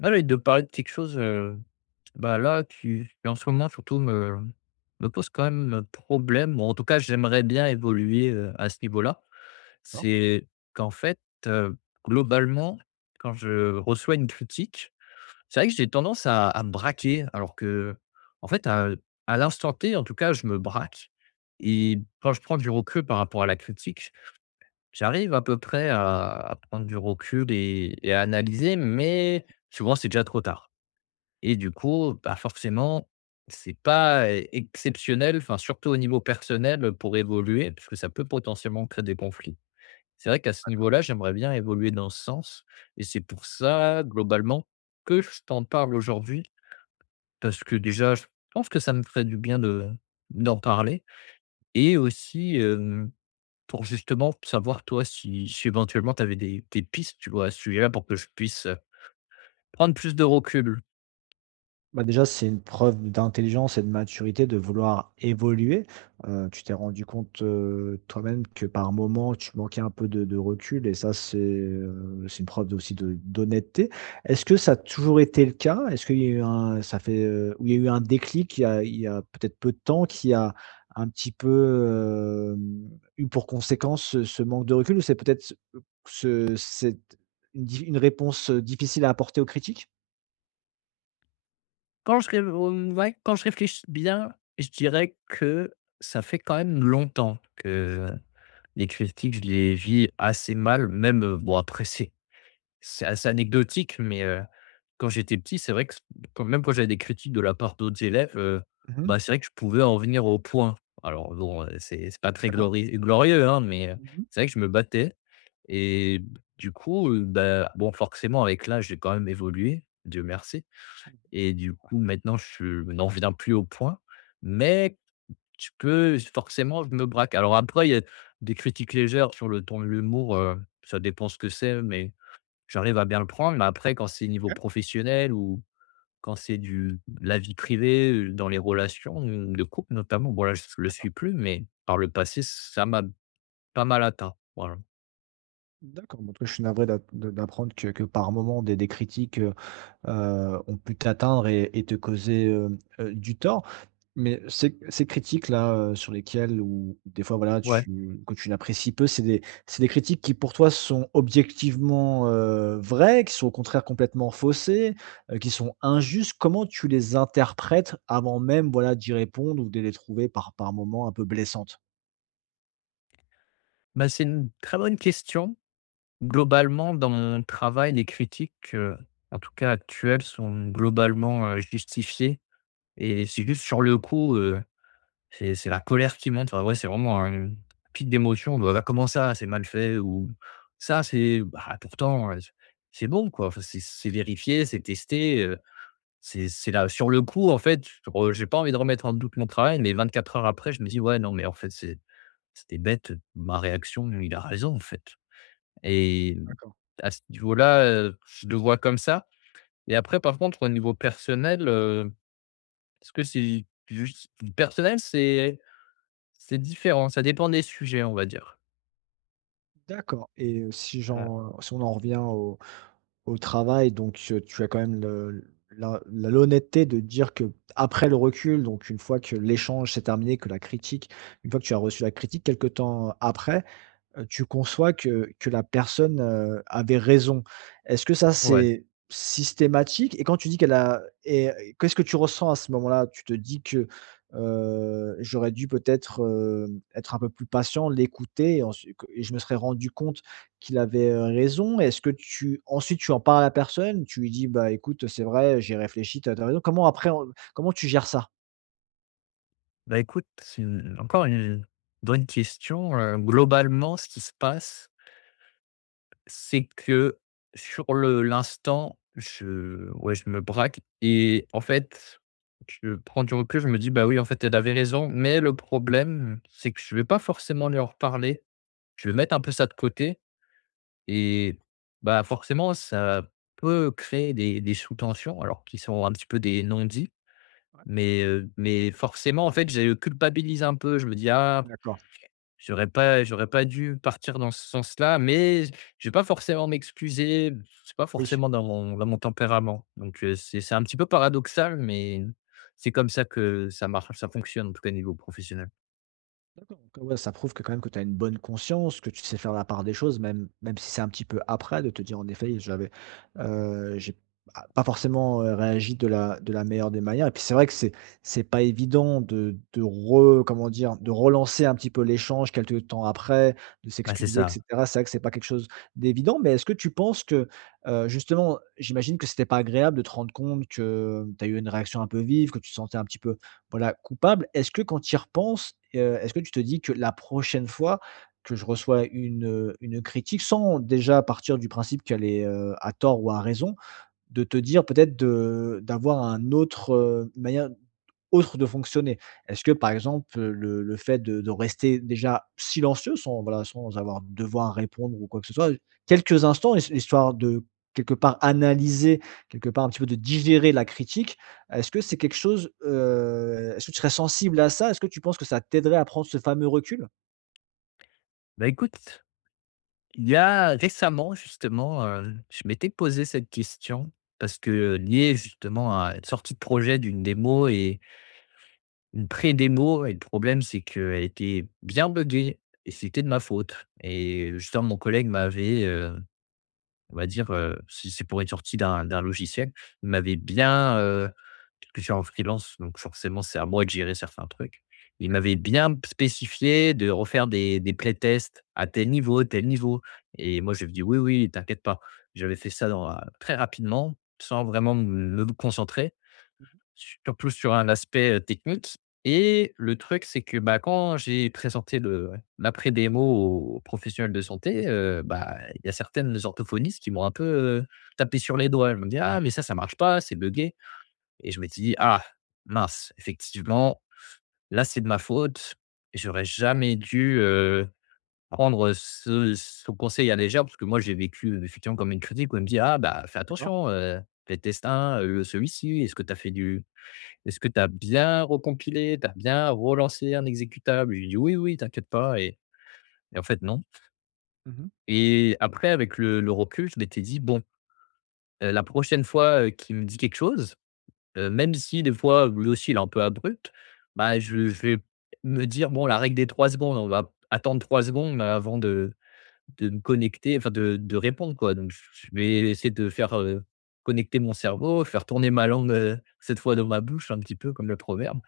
Moi, j'avais de parler de quelque chose, bah, là, qui en ce moment surtout me pose quand même problème. Bon, en tout cas j'aimerais bien évoluer, à ce niveau-là. D'accord. C'est qu'en fait, heu, globalement, quand je reçois une critique, c'est vrai que j'ai tendance à me braquer alors que en fait, à l'instant T, en tout cas, je me braque et quand je prends du recul par rapport à la critique, j'arrive à peu près à prendre du recul et à analyser mais souvent c'est déjà trop tard. Et du coup, bah, forcément, c'est pas e exceptionnel, enfin, surtout au niveau personnel, pour évoluer, parce que ça peut potentiellement créer des conflits. C'est vrai qu'à ce niveau-là, j'aimerais bien évoluer dans ce sens et c'est pour ça, globalement, que je t'en parle aujourd'hui parce que déjà, je pense que ça me ferait du bien de d'en parler et aussi, pour justement savoir toi si éventuellement tu avais des pistes, tu vois, à ce sujet-là pour que je puisse, prendre plus de recul. Bah, déjà, c'est une preuve d'intelligence et de maturité de vouloir évoluer. Tu t'es rendu compte, toi-même que par moments, tu manquais un peu de recul et ça, c'est une preuve de aussi de d'honnêteté. Est-ce que ça a toujours été le cas? Est-ce qu'il y a eu un ça fait, où il y a eu un déclic il y a peut-être peu de temps qui a un petit peu, eu pour conséquence ce manque de recul ou c'est peut-être ce cette une réponse, difficile à apporter aux critiques? Quand je ré mmh, ouais, quand je réfléchis bien, je dirais que ça fait quand même longtemps que les critiques, je les vis assez mal, même, bon après c'est assez anecdotique, mais, quand j'étais petit, c'est vrai que quand même quand j'avais des critiques de la part d'autres élèves, Mmh. bah, c'est vrai que je pouvais en venir au point. Alors bon, c'est pas très D'accord. Glorieux, hein, mais, Mmh. c'est vrai que je me battais et du coup, bah, bon forcément avec l'âge, j'ai quand même évolué, Dieu merci et du coup, maintenant, je n'en viens plus au point, mais tu peux forcément, je me braque. Alors après, il y a des critiques légères sur le ton de l'humour, ça dépend ce que c'est, mais j'arrive à bien le prendre. Mais après, quand c'est niveau professionnel ou quand c'est du la vie privée, dans les relations, de couple notamment, bon là, je le suis plus, mais par le passé, ça m'a pas mal atteint. Voilà. D'accord. Bon, en tout cas, je suis navré d'apprendre que par moment des critiques, ont pu t'atteindre et te causer, du tort. Mais ces critiques-là, sur lesquelles ou des fois, voilà, Ouais, tu que tu n'apprécies peu, c'est des critiques qui pour toi sont objectivement, vraies, qui sont au contraire complètement faussées? Qui sont injustes, comment tu les interprètes avant même, voilà, d'y répondre ou de les trouver par moments un peu blessantes? bah, c'est une très bonne question. Globalement, dans mon travail, les critiques, en tout cas actuelles, sont globalement, justifiées et c'est juste sur le coup, c'est la colère qui monte. Enfin, ouais, c'est vraiment un pic d'émotion. «Bah là, comment ça? C'est mal fait» ou «Ça, c'est bah, pourtant, c'est bon, quoi». Enfin, c'est vérifié, c'est testé, c'est là sur le coup, en fait, re j'ai pas envie de remettre en doute mon travail, mais 24 heures après, je me dis: «Ouais, non, mais en fait, c'était bête, ma réaction, il a raison, en fait». Et à ce niveau-là, je le vois comme ça et après par contre au niveau personnel, est-ce que c'est juste personnel, c'est différent, ça dépend des sujets, on va dire. D'accord et si Ouais. j'en si on en revient au au travail, donc tu as quand même le la l'honnêteté de dire que après le recul, donc une fois que l'échange s'est terminé, que la critique une fois que tu as reçu la critique quelque temps après, tu conçois que la personne, avait raison. Est-ce que ça, Ouais, c'est systématique? Et quand tu dis qu'elle a et qu'est-ce que tu ressens à ce moment-là? Tu te dis que, «J'aurais dû peut-être, être un peu plus patient, l'écouter et ensuite que et je me serais rendu compte qu'il avait, raison». Est-ce que tu ensuite tu en parles à la personne? Tu lui dis: «Bah, écoute, c'est vrai, j'ai réfléchi, tu as raison». Comment après on comment tu gères ça? bah, écoute, c'est une encore une bonne question, globalement ce qui se passe, c'est que sur le l'instant, je ouais, je me braque et en fait, je prends du recul, je me dis: «Bah, oui, en fait, elle avait raison» mais le problème, c'est que je vais pas forcément lui en reparler. Je vais mettre un peu ça de côté et bah, forcément, ça peut créer des sous-tensions alors qui sont un petit peu des non-dits, Ouais, mais forcément, en fait, je culpabilise un peu. Je me dis: «Ah, d'accord, j'aurais pas dû partir dans ce sens-là», mais je vais pas forcément m'excuser. C'est pas oui. forcément dans mon tempérament, donc c'est un petit peu paradoxal, mais c'est comme ça que ça marche, ça fonctionne, en tout cas, au niveau professionnel. D'accord, donc ouais, ça prouve que quand même que tu as une bonne conscience, que tu sais faire la part des choses, même si c'est un petit peu après, de te dire: «En effet, j'avais, j'ai a pas forcément, réagi de la meilleure des manières» et puis c'est vrai que c'est pas évident de re comment dire? De relancer un petit peu l'échange quelques temps après, de Bah, c'est s'excuser et ça. cetera. C'est vrai que c'est pas quelque chose d'évident, mais est-ce que tu penses que, justement, j'imagine que c'était pas agréable de te rendre compte que tu as eu une réaction un peu vive, que tu te sentais un petit peu voilà, coupable. Est-ce que quand tu y repenses, est-ce que tu te dis que la prochaine fois que je reçois une critique sans déjà partir du principe qu'elle est, à tort ou à raison, de te dire peut-être de d'avoir un autre, manière autre de fonctionner? Est-ce que, par exemple, le fait de rester déjà silencieux sans, voilà, sans avoir devoir répondre ou quoi que ce soit, quelques instants his histoire de quelque part analyser, quelque part un petit peu de digérer la critique, est-ce que c'est quelque chose, est-ce que tu serais sensible à ça? Est-ce que tu penses que ça t'aiderait à prendre ce fameux recul? Bah, écoute. Il y a récemment, justement, je m'étais posé cette question parce que lié justement à une sortie de projet d'une démo et une pré-démo et le problème, c'est qu'elle était bien buggée et c'était de ma faute et justement mon collègue m'avait, on va dire, si c'est pour être sorti d'un logiciel, m'avait bien, puisque je suis en freelance, donc forcément, c'est à moi de gérer certains trucs. Il m'avait bien spécifié de refaire des playtests à tel niveau et moi, je lui ai dit: «Oui, oui, t'inquiète pas». J'avais fait ça dans, très rapidement, sans vraiment me concentrer. Surtout sur un aspect, technique et le truc, c'est que, bah, quand j'ai présenté l'après-démo aux professionnels de santé, bah, il y a certaines orthophonistes qui m'ont un peu, heu, tapé sur les doigts. Elles m'ont dit: «Ah mais ça marche pas, c'est buggé» et je m'étais dit: «Ah mince, effectivement, là, c'est de ma faute. J'aurais jamais dû, prendre ce conseil à la légère» parce que moi, j'ai vécu effectivement comme une critique où elle me dit: «Ah bah, fais D'accord. attention, fais test 1, celui-ci, est-ce que tu as fait du» Est-ce que tu as bien recompilé? Tu as bien relancé un exécutable? Il dit: «Oui, oui, t'inquiète pas» et en fait, non Mmh. et après avec le recul, je m'étais dit: «Bon, la prochaine fois, qu'il me dit quelque chose, même si des fois lui aussi il est un peu abrupt, bah, je vais me dire: "Bon, la règle des 3 secondes, on va attendre 3 secondes avant de me connecter, enfin de répondre quoi, donc je vais essayer de faire, connecter mon cerveau, faire tourner ma langue, cette fois dans ma bouche un petit peu comme le proverbe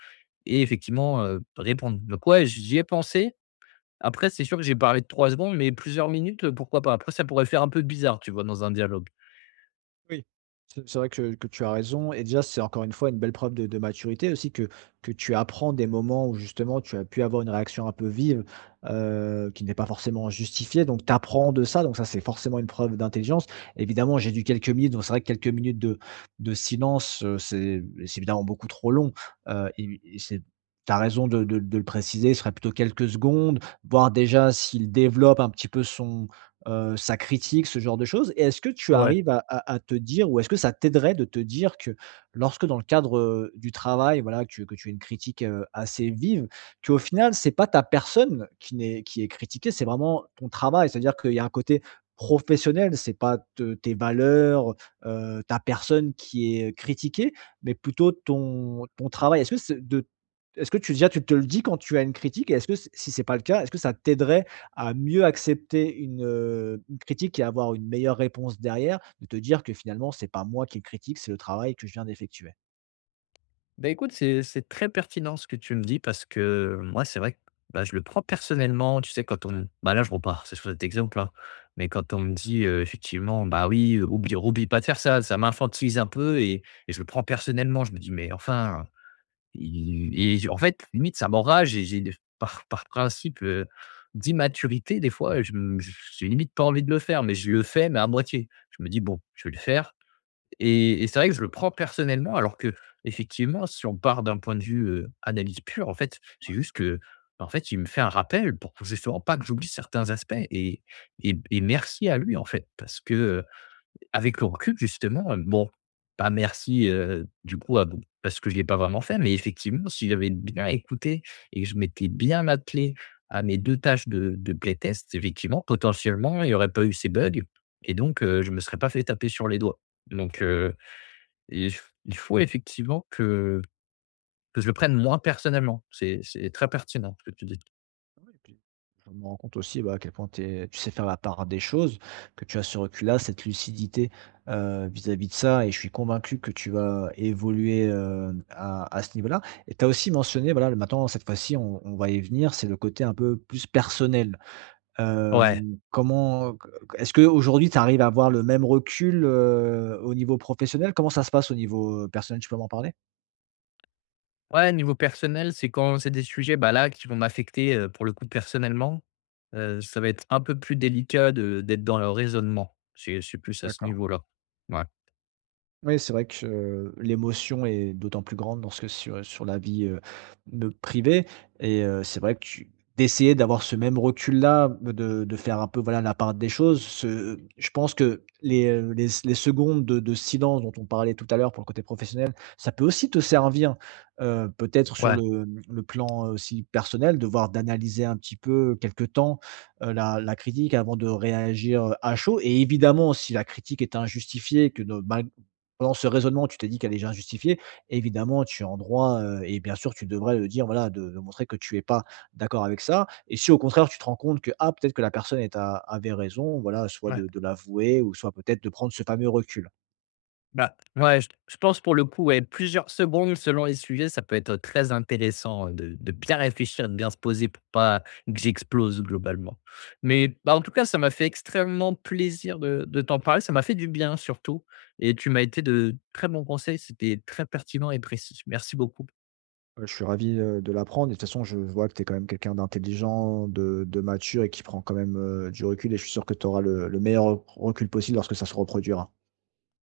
et effectivement, répondre. Donc ouais, j'y ai pensé. Après c'est sûr que j'ai parlé de 3 secondes, mais plusieurs minutes, pourquoi pas? Après ça pourrait faire un peu bizarre, tu vois, dans un dialogue. Oui, c'est vrai que tu as raison et déjà, c'est encore une fois une belle preuve de maturité aussi que tu apprends des moments où justement tu as pu avoir une réaction un peu vive, qui n'est pas forcément justifiée donc tu apprends de ça donc ça, c'est forcément une preuve d'intelligence. Évidemment, j'ai dû quelques minutes donc c'est vrai que quelques minutes de silence, c'est évidemment beaucoup trop long, et c'est tu raison de le préciser, ce serait plutôt quelques secondes, voir déjà s'il développe un petit peu son sa critique, ce genre de choses et est-ce que tu Ouais. arrives à te dire ou est-ce que ça t'aiderait de te dire que lorsque dans le cadre, du travail, voilà, que tu as une critique, assez vive, qu'au final, c'est pas ta personne qui n'est qui est critiquée, c'est vraiment ton travail? C'est-à-dire qu'il y a un côté professionnel, c'est pas te tes valeurs, ta personne qui est critiquée, mais plutôt ton travail. Est-ce que c'est de est-ce que tu déjà tu te le dis quand tu as une critique et est-ce que si c'est pas le cas, est-ce que ça t'aiderait à mieux accepter une critique et avoir une meilleure réponse derrière, de te dire que finalement c'est pas moi qui le critique, c'est le travail que je viens d'effectuer. Bah, écoute, c'est très pertinent ce que tu me dis parce que moi, c'est vrai que bah, je le prends personnellement. Tu sais, quand on. Bah, là, je repars, c'est sur cet exemple-là. Mais quand on me dit effectivement, bah oui, oublie pas de faire ça, ça m'infantilise un peu et je le prends personnellement. Je me dis, mais enfin, il- et en fait, limite, ça m'enrage et j'ai par principe d'immaturité, des fois, j'ai limite pas envie de le faire, mais je le fais, mais à moitié. Je me dis, bon, je vais le faire et c'est vrai que je le prends personnellement alors que effectivement si on part d'un point de vue, analyse pure, en fait, c'est juste que, en fait, il me fait un rappel pour justement pas que j'oublie certains aspects et merci à lui, en fait, parce que, avec le recul justement, bon, pas merci, du coup, à parce que je ne l'ai pas vraiment fait, mais effectivement, si j'avais bien écouté et que je m'étais bien attelé à mes 2 tâches de playtest, effectivement, potentiellement, il y aurait pas eu ces bugs et donc, je ne me serais pas fait taper sur les doigts. Donc, et il faut effectivement que je le prenne moins personnellement. C'est très pertinent ce que tu dis. Oui et puis je me rends compte aussi, bah, à quel point tu tu sais faire la part des choses, que tu as ce recul-là, cette lucidité, vis-à-vis de ça et je suis convaincu que tu vas évoluer, à ce niveau-là et tu as aussi mentionné, voilà, le maintenant cette fois-ci on va y venir, c'est le côté un peu plus personnel. Ouais. Comment est-ce que aujourd'hui tu arrives à avoir le même recul, au niveau professionnel? Comment ça se passe au niveau, personnel? Tu peux m'en parler? Ouais, niveau personnel, c'est quand c'est des sujets, bah, là, qui vont m'affecter, pour le coup personnellement, ça va être un peu plus délicat de d'être dans le raisonnement. C'est plus à ce D'accord. niveau-là. Ouais. Oui, c'est vrai que, l'émotion est d'autant plus grande lorsque sur sur la vie, me privée et c'est vrai que tu d'essayer d'avoir ce même recul-là, bah, de faire un peu, voilà, la part des choses, ce je pense que les secondes de silence dont on parlait tout à l'heure pour le côté professionnel, ça peut aussi te servir, peut-être sur Ouais. le, mmh, le plan aussi personnel, de voir d'analyser un petit peu quelque temps, la la critique avant de réagir, à chaud et évidemment si la critique est injustifiée que de mal dans ce raisonnement, tu t'es dit qu'elle est injustifiée. Évidemment, tu es en droit, et bien sûr, tu devrais le dire, voilà, de montrer que tu n'es pas d'accord avec ça et si au contraire, tu te rends compte que, ah, peut-être que la personne est a avait raison, voilà, soit Ouais. De l'avouer ou soit peut-être de prendre ce fameux recul. Bah, ouais, je pense pour le coup, ouais, plusieurs secondes selon les sujets, ça peut être très intéressant de bien réfléchir, de bien se poser pour pas que j'explose globalement. Mais, bah, en tout cas, ça m'a fait extrêmement plaisir de t'en parler, ça m'a fait du bien surtout et tu m'as été de très bons conseils, c'était très pertinent et précis. Merci beaucoup. Je suis ravi, de l'apprendre et de toute façon, je vois que tu es quand même quelqu'un d'intelligent, de mature et qui prend quand même, du recul et je suis sûr que tu auras le meilleur recul possible lorsque ça se reproduira.